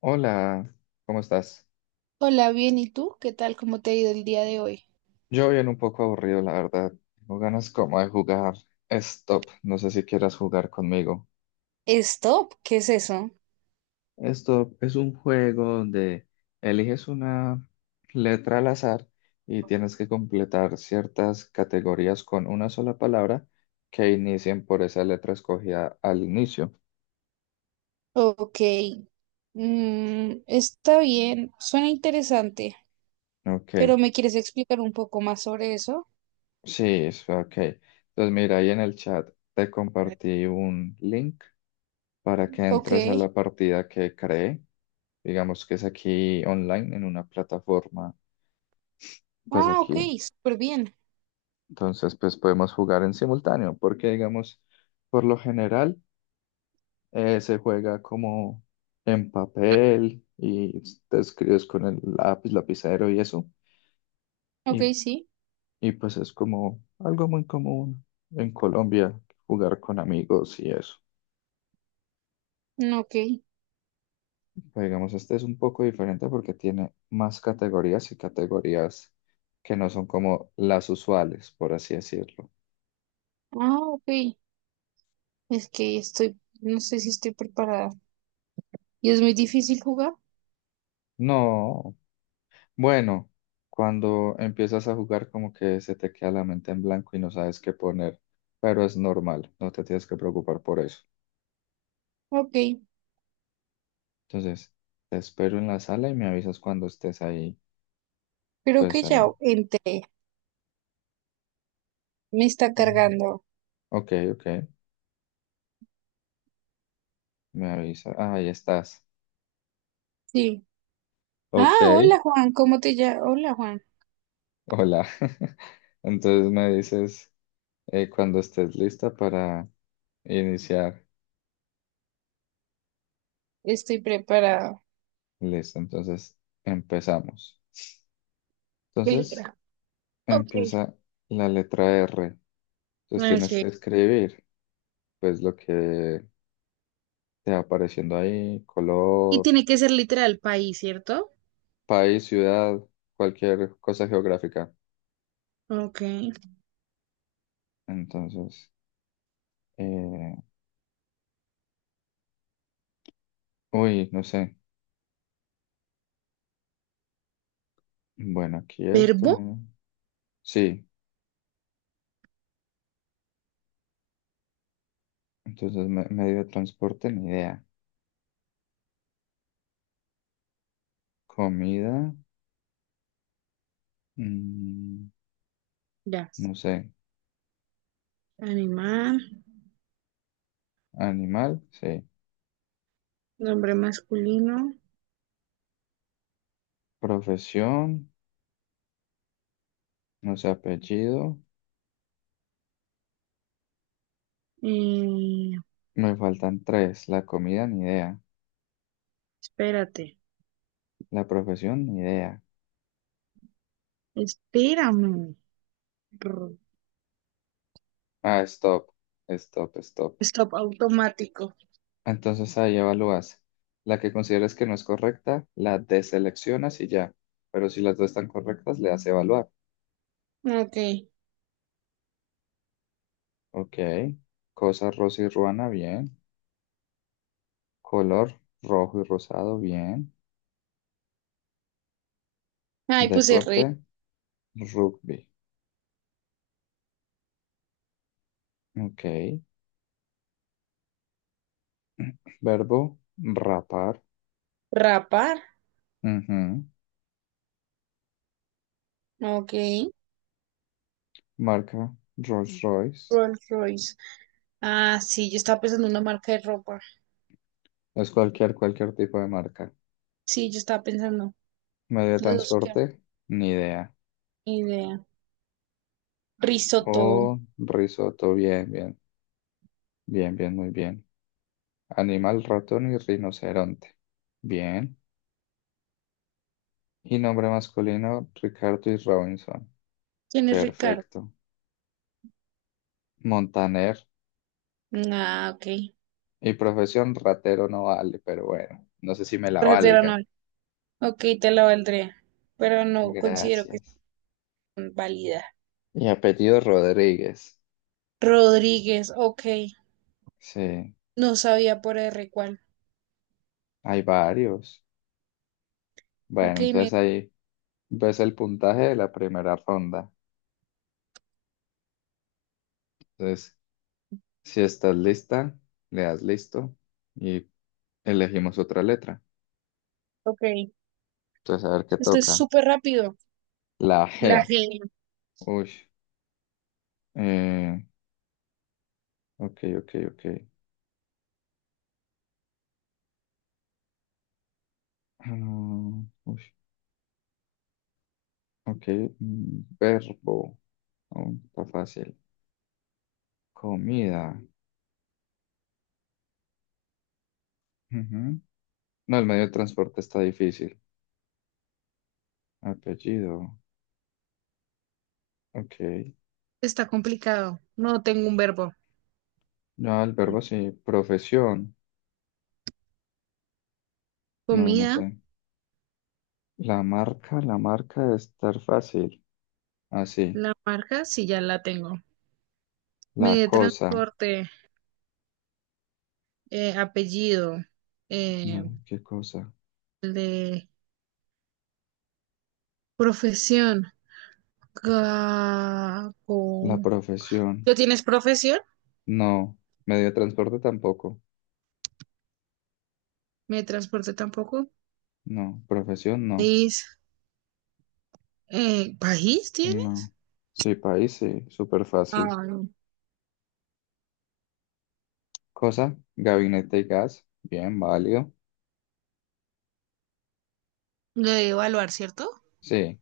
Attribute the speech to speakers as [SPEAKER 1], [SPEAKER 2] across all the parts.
[SPEAKER 1] Hola, ¿cómo estás?
[SPEAKER 2] Hola, bien, ¿y tú? ¿Qué tal? ¿Cómo te ha ido el día de hoy?
[SPEAKER 1] Yo bien un poco aburrido, la verdad. Tengo ganas como de jugar Stop. No sé si quieras jugar conmigo.
[SPEAKER 2] Stop, ¿qué es eso?
[SPEAKER 1] Stop es un juego donde eliges una letra al azar y tienes que completar ciertas categorías con una sola palabra que inicien por esa letra escogida al inicio.
[SPEAKER 2] Ok, está bien, suena interesante,
[SPEAKER 1] Ok,
[SPEAKER 2] pero ¿me quieres explicar un poco más sobre eso?
[SPEAKER 1] sí, ok. Entonces mira, ahí en el chat te compartí un link para que
[SPEAKER 2] Ok,
[SPEAKER 1] entres a la partida que creé. Digamos que es aquí online, en una plataforma, pues
[SPEAKER 2] ah, ok,
[SPEAKER 1] aquí.
[SPEAKER 2] súper bien,
[SPEAKER 1] Entonces, pues podemos jugar en simultáneo, porque digamos, por lo general, se juega como en papel y te escribes con el lápiz, lapicero y eso. Y,
[SPEAKER 2] ok, sí,
[SPEAKER 1] y pues es como algo muy común en Colombia, jugar con amigos y eso.
[SPEAKER 2] mm, ok,
[SPEAKER 1] Pero digamos, este es un poco diferente porque tiene más categorías y categorías que no son como las usuales, por así decirlo.
[SPEAKER 2] ah, ok, es que estoy, no sé si estoy preparada y es muy difícil jugar,
[SPEAKER 1] No, bueno, cuando empiezas a jugar como que se te queda la mente en blanco y no sabes qué poner, pero es normal, no te tienes que preocupar por eso.
[SPEAKER 2] ok,
[SPEAKER 1] Entonces, te espero en la sala y me avisas cuando estés ahí,
[SPEAKER 2] creo
[SPEAKER 1] pues
[SPEAKER 2] que ya
[SPEAKER 1] ahí.
[SPEAKER 2] entré, me está
[SPEAKER 1] Ujú.
[SPEAKER 2] cargando,
[SPEAKER 1] Ok, ok, me avisa. Ah, ahí estás.
[SPEAKER 2] sí, ah,
[SPEAKER 1] Ok,
[SPEAKER 2] hola Juan, ¿cómo te llamas? Hola Juan,
[SPEAKER 1] hola. Entonces me dices cuando estés lista para iniciar.
[SPEAKER 2] estoy preparada.
[SPEAKER 1] Listo, entonces empezamos. Entonces
[SPEAKER 2] Literal. Ok.
[SPEAKER 1] empieza la letra R. Entonces tienes
[SPEAKER 2] Ok.
[SPEAKER 1] que escribir, pues lo que te va apareciendo ahí,
[SPEAKER 2] Y
[SPEAKER 1] color,
[SPEAKER 2] tiene que ser literal país, ¿cierto?
[SPEAKER 1] país, ciudad, cualquier cosa geográfica.
[SPEAKER 2] Ok.
[SPEAKER 1] Entonces, eh, uy, no sé. Bueno, aquí esto,
[SPEAKER 2] Verbo,
[SPEAKER 1] ¿no? Sí, entonces medio de transporte, ni idea. Comida, mm,
[SPEAKER 2] ya.
[SPEAKER 1] no sé.
[SPEAKER 2] Animal,
[SPEAKER 1] Animal, sí.
[SPEAKER 2] nombre masculino.
[SPEAKER 1] Profesión, no sé, apellido.
[SPEAKER 2] eh,
[SPEAKER 1] Me faltan tres. La comida, ni idea.
[SPEAKER 2] espérate.
[SPEAKER 1] La profesión, ni idea.
[SPEAKER 2] Espérame. Rr,
[SPEAKER 1] Ah, stop. Stop, stop.
[SPEAKER 2] stop automático.
[SPEAKER 1] Entonces ahí evalúas. La que consideres que no es correcta, la deseleccionas y ya. Pero si las dos están correctas, le das evaluar.
[SPEAKER 2] Ok.
[SPEAKER 1] Ok. Cosa rosa y ruana, bien. Color rojo y rosado, bien.
[SPEAKER 2] Ay, puse
[SPEAKER 1] Deporte,
[SPEAKER 2] re-
[SPEAKER 1] rugby. Ok. Verbo, rapar.
[SPEAKER 2] rapar.
[SPEAKER 1] Ujú.
[SPEAKER 2] Ok.
[SPEAKER 1] Marca, Rolls Royce.
[SPEAKER 2] Rolls Royce. Ah, sí, yo estaba pensando en una marca de ropa.
[SPEAKER 1] Es cualquier tipo de marca.
[SPEAKER 2] Sí, yo estaba pensando.
[SPEAKER 1] Medio de
[SPEAKER 2] Los dos, qué
[SPEAKER 1] transporte, ni idea.
[SPEAKER 2] idea. Risotto.
[SPEAKER 1] Oh, risotto, bien, bien. Bien, bien, muy bien. Animal, ratón y rinoceronte. Bien. Y nombre masculino, Ricardo y Robinson.
[SPEAKER 2] ¿Quién es Ricardo?
[SPEAKER 1] Perfecto. Montaner.
[SPEAKER 2] Ah, ok.
[SPEAKER 1] Y profesión, ratero no vale, pero bueno, no sé si me la
[SPEAKER 2] Rajas de la
[SPEAKER 1] valgan.
[SPEAKER 2] novia. Ok, te la valdría, pero no considero que
[SPEAKER 1] Gracias.
[SPEAKER 2] sea válida.
[SPEAKER 1] Y apellido Rodríguez.
[SPEAKER 2] Rodríguez, ok.
[SPEAKER 1] Sí,
[SPEAKER 2] No sabía por R cuál.
[SPEAKER 1] hay varios. Bueno,
[SPEAKER 2] Ok,
[SPEAKER 1] entonces ahí ves el puntaje de la primera ronda. Entonces, si estás lista, le das listo y elegimos otra letra.
[SPEAKER 2] ok.
[SPEAKER 1] Entonces, a ver qué
[SPEAKER 2] Esto es
[SPEAKER 1] toca.
[SPEAKER 2] súper rápido.
[SPEAKER 1] La
[SPEAKER 2] La
[SPEAKER 1] G.
[SPEAKER 2] G
[SPEAKER 1] Uy. Eh, ok, ok, ok. Uy, ok, verbo. Oh, está fácil. Comida. Ujú. No, el medio de transporte está difícil. Apellido. Ok.
[SPEAKER 2] está complicado. No tengo un verbo.
[SPEAKER 1] No, el verbo sí. Profesión. No, no
[SPEAKER 2] Comida,
[SPEAKER 1] sé. La marca debe estar fácil. Así.
[SPEAKER 2] la marca, sí, ya la tengo.
[SPEAKER 1] La
[SPEAKER 2] Medio de
[SPEAKER 1] cosa.
[SPEAKER 2] transporte, apellido, eh,
[SPEAKER 1] No, ¿qué cosa?
[SPEAKER 2] el de profesión. Ga-
[SPEAKER 1] La
[SPEAKER 2] con-
[SPEAKER 1] profesión.
[SPEAKER 2] ¿Tú tienes profesión?
[SPEAKER 1] No. Medio de transporte tampoco.
[SPEAKER 2] Medio de transporte tampoco.
[SPEAKER 1] No. Profesión no.
[SPEAKER 2] País, ¿país tienes?
[SPEAKER 1] No. Sí, país, sí, súper
[SPEAKER 2] Ah,
[SPEAKER 1] fácil.
[SPEAKER 2] no.
[SPEAKER 1] Cosa, gabinete y gas, bien, válido.
[SPEAKER 2] Lo de evaluar, ¿cierto?
[SPEAKER 1] Sí.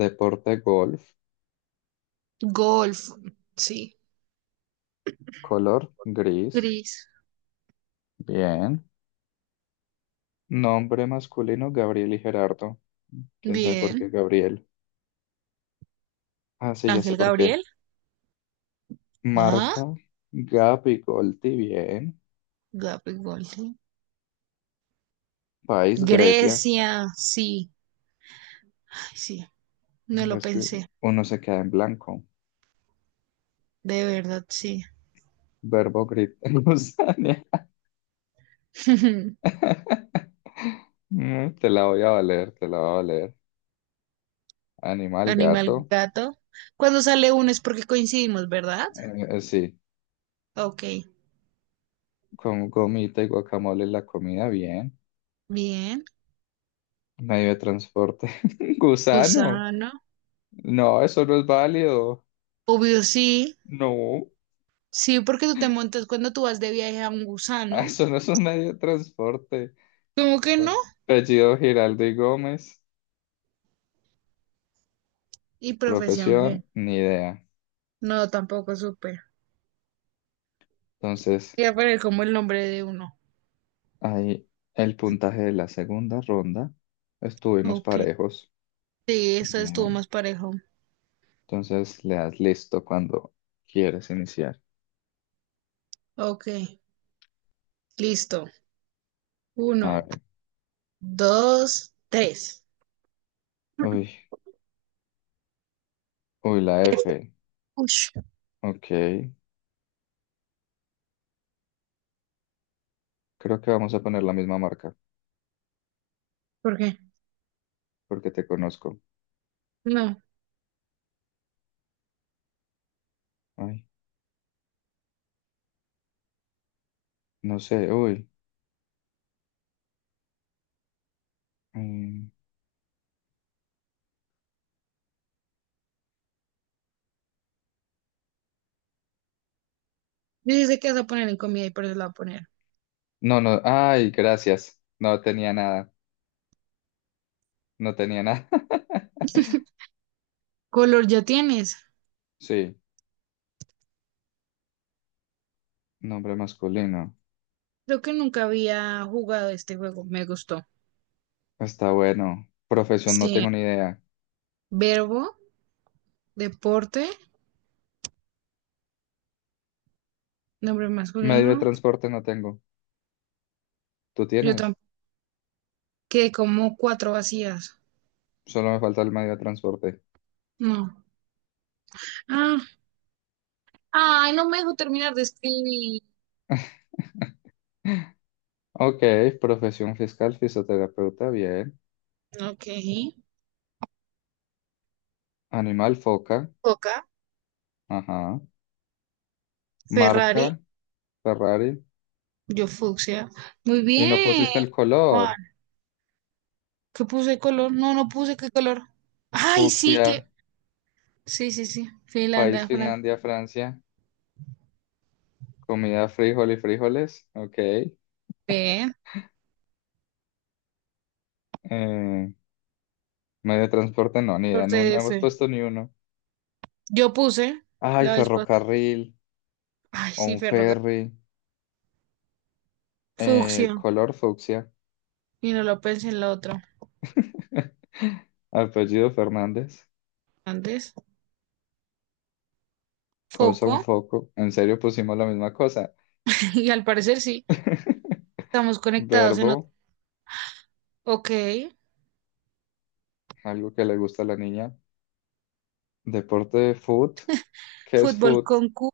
[SPEAKER 1] Deporte, golf.
[SPEAKER 2] Golf, sí.
[SPEAKER 1] Color, gris,
[SPEAKER 2] Gris,
[SPEAKER 1] bien. Nombre masculino, Gabriel y Gerardo. ¿Quién sabe por qué
[SPEAKER 2] bien.
[SPEAKER 1] Gabriel? Ah, sí, ya sé
[SPEAKER 2] Ángel
[SPEAKER 1] por qué.
[SPEAKER 2] Gabriel, ah,
[SPEAKER 1] Marca, Gap y Golti, bien.
[SPEAKER 2] Gabriel Golding.
[SPEAKER 1] País, Grecia.
[SPEAKER 2] Grecia, sí. Ay, sí, no lo
[SPEAKER 1] Ves que
[SPEAKER 2] pensé.
[SPEAKER 1] uno se queda en blanco.
[SPEAKER 2] De verdad, sí.
[SPEAKER 1] Verbo, gritar, gusaña. Mm, te la voy a valer, te la voy a valer. Animal,
[SPEAKER 2] Animal
[SPEAKER 1] gato.
[SPEAKER 2] gato. Cuando sale uno es porque coincidimos, ¿verdad?
[SPEAKER 1] Sí,
[SPEAKER 2] Ok,
[SPEAKER 1] con gomita y guacamole en la comida, bien.
[SPEAKER 2] bien.
[SPEAKER 1] Medio de transporte. Gusano.
[SPEAKER 2] Gusano,
[SPEAKER 1] No, eso no es válido.
[SPEAKER 2] obvio sí.
[SPEAKER 1] No,
[SPEAKER 2] Sí, porque tú te montas cuando tú vas de viaje a un gusano.
[SPEAKER 1] eso no es un medio de transporte.
[SPEAKER 2] ¿Cómo que no?
[SPEAKER 1] Apellido Giraldo y Gómez.
[SPEAKER 2] Y profesión G.
[SPEAKER 1] Profesión, ni idea.
[SPEAKER 2] No, tampoco supe.
[SPEAKER 1] Entonces,
[SPEAKER 2] Ya poner como el nombre de uno.
[SPEAKER 1] ahí el puntaje de la segunda ronda. Estuvimos
[SPEAKER 2] Ok.
[SPEAKER 1] parejos.
[SPEAKER 2] Sí, esa estuvo
[SPEAKER 1] Bien.
[SPEAKER 2] más parejo.
[SPEAKER 1] Entonces, le das listo cuando quieres iniciar.
[SPEAKER 2] Ok, listo.
[SPEAKER 1] A
[SPEAKER 2] Uno,
[SPEAKER 1] ver.
[SPEAKER 2] dos, tres.
[SPEAKER 1] Uy, uy, la F.
[SPEAKER 2] Ush,
[SPEAKER 1] Ok, creo que vamos a poner la misma marca,
[SPEAKER 2] ¿por qué?
[SPEAKER 1] porque te conozco.
[SPEAKER 2] No.
[SPEAKER 1] Ay, no sé, uy. mm,
[SPEAKER 2] Dice que vas a poner en comida y por eso la voy a poner.
[SPEAKER 1] No, no, ay, gracias. No tenía nada.
[SPEAKER 2] Color ya tienes.
[SPEAKER 1] Sí, nombre masculino.
[SPEAKER 2] Creo que nunca había jugado este juego. Me gustó.
[SPEAKER 1] Está bueno. Profesión no
[SPEAKER 2] Sí.
[SPEAKER 1] tengo ni idea.
[SPEAKER 2] Verbo, deporte, nombre
[SPEAKER 1] Medio de
[SPEAKER 2] masculino.
[SPEAKER 1] transporte no tengo. ¿Tú
[SPEAKER 2] Yo
[SPEAKER 1] tienes?
[SPEAKER 2] tampoco. Quedé como cuatro vacías.
[SPEAKER 1] Solo me falta el medio de transporte.
[SPEAKER 2] No. Ah, ay, no me dejo terminar de escribir.
[SPEAKER 1] Ok, profesión fiscal, fisioterapeuta, bien.
[SPEAKER 2] Ok.
[SPEAKER 1] Animal, foca.
[SPEAKER 2] Coca,
[SPEAKER 1] Ajá. Marca,
[SPEAKER 2] Ferrari,
[SPEAKER 1] Ferrari.
[SPEAKER 2] yo fucsia. Muy
[SPEAKER 1] Y no
[SPEAKER 2] bien,
[SPEAKER 1] pusiste el
[SPEAKER 2] Juan.
[SPEAKER 1] color.
[SPEAKER 2] ¿Qué puse color? No, no puse qué color. Ay, sí
[SPEAKER 1] Fucsia.
[SPEAKER 2] que. Sí, sí, sí.
[SPEAKER 1] País,
[SPEAKER 2] Finlandia, Francia.
[SPEAKER 1] Finlandia, Francia. Comida, frijol y frijoles. Ok.
[SPEAKER 2] Bien.
[SPEAKER 1] Medio de transporte, no, ni idea.
[SPEAKER 2] Corte
[SPEAKER 1] No, no
[SPEAKER 2] de
[SPEAKER 1] hemos
[SPEAKER 2] F.
[SPEAKER 1] puesto ni uno.
[SPEAKER 2] Yo puse
[SPEAKER 1] Ay,
[SPEAKER 2] la vez pas-
[SPEAKER 1] ferrocarril
[SPEAKER 2] ay,
[SPEAKER 1] o
[SPEAKER 2] sí,
[SPEAKER 1] un
[SPEAKER 2] ferroga.
[SPEAKER 1] ferry.
[SPEAKER 2] Fucsia.
[SPEAKER 1] Color fucsia.
[SPEAKER 2] Y no lo pensé en la otra.
[SPEAKER 1] Apellido Fernández.
[SPEAKER 2] Antes.
[SPEAKER 1] Cosa,
[SPEAKER 2] Foco.
[SPEAKER 1] un foco. ¿En serio pusimos la misma cosa?
[SPEAKER 2] Y al parecer sí. Estamos conectados en otro.
[SPEAKER 1] Verbo,
[SPEAKER 2] Ok.
[SPEAKER 1] algo que le gusta a la niña. Deporte, foot. ¿Qué es
[SPEAKER 2] Fútbol
[SPEAKER 1] foot?
[SPEAKER 2] con Q.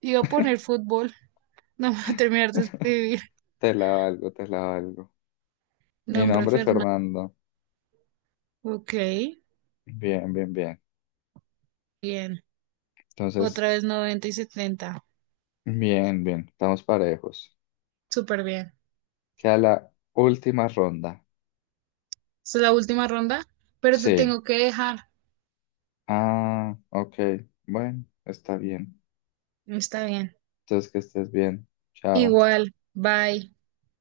[SPEAKER 2] Iba a poner fútbol. No me voy a terminar de escribir.
[SPEAKER 1] Te la valgo, te la valgo. Y
[SPEAKER 2] Nombre
[SPEAKER 1] nombre,
[SPEAKER 2] Fernando.
[SPEAKER 1] Fernando.
[SPEAKER 2] Ok.
[SPEAKER 1] Bien, bien, bien.
[SPEAKER 2] Bien.
[SPEAKER 1] Entonces,
[SPEAKER 2] Otra vez 90-70.
[SPEAKER 1] bien, bien, estamos parejos.
[SPEAKER 2] Súper bien.
[SPEAKER 1] Queda la última ronda.
[SPEAKER 2] Esta es la última ronda, pero te
[SPEAKER 1] Sí.
[SPEAKER 2] tengo que dejar.
[SPEAKER 1] Ah, ok. Bueno, está bien.
[SPEAKER 2] Está bien.
[SPEAKER 1] Entonces que estés bien. Chao.
[SPEAKER 2] Igual. Bye.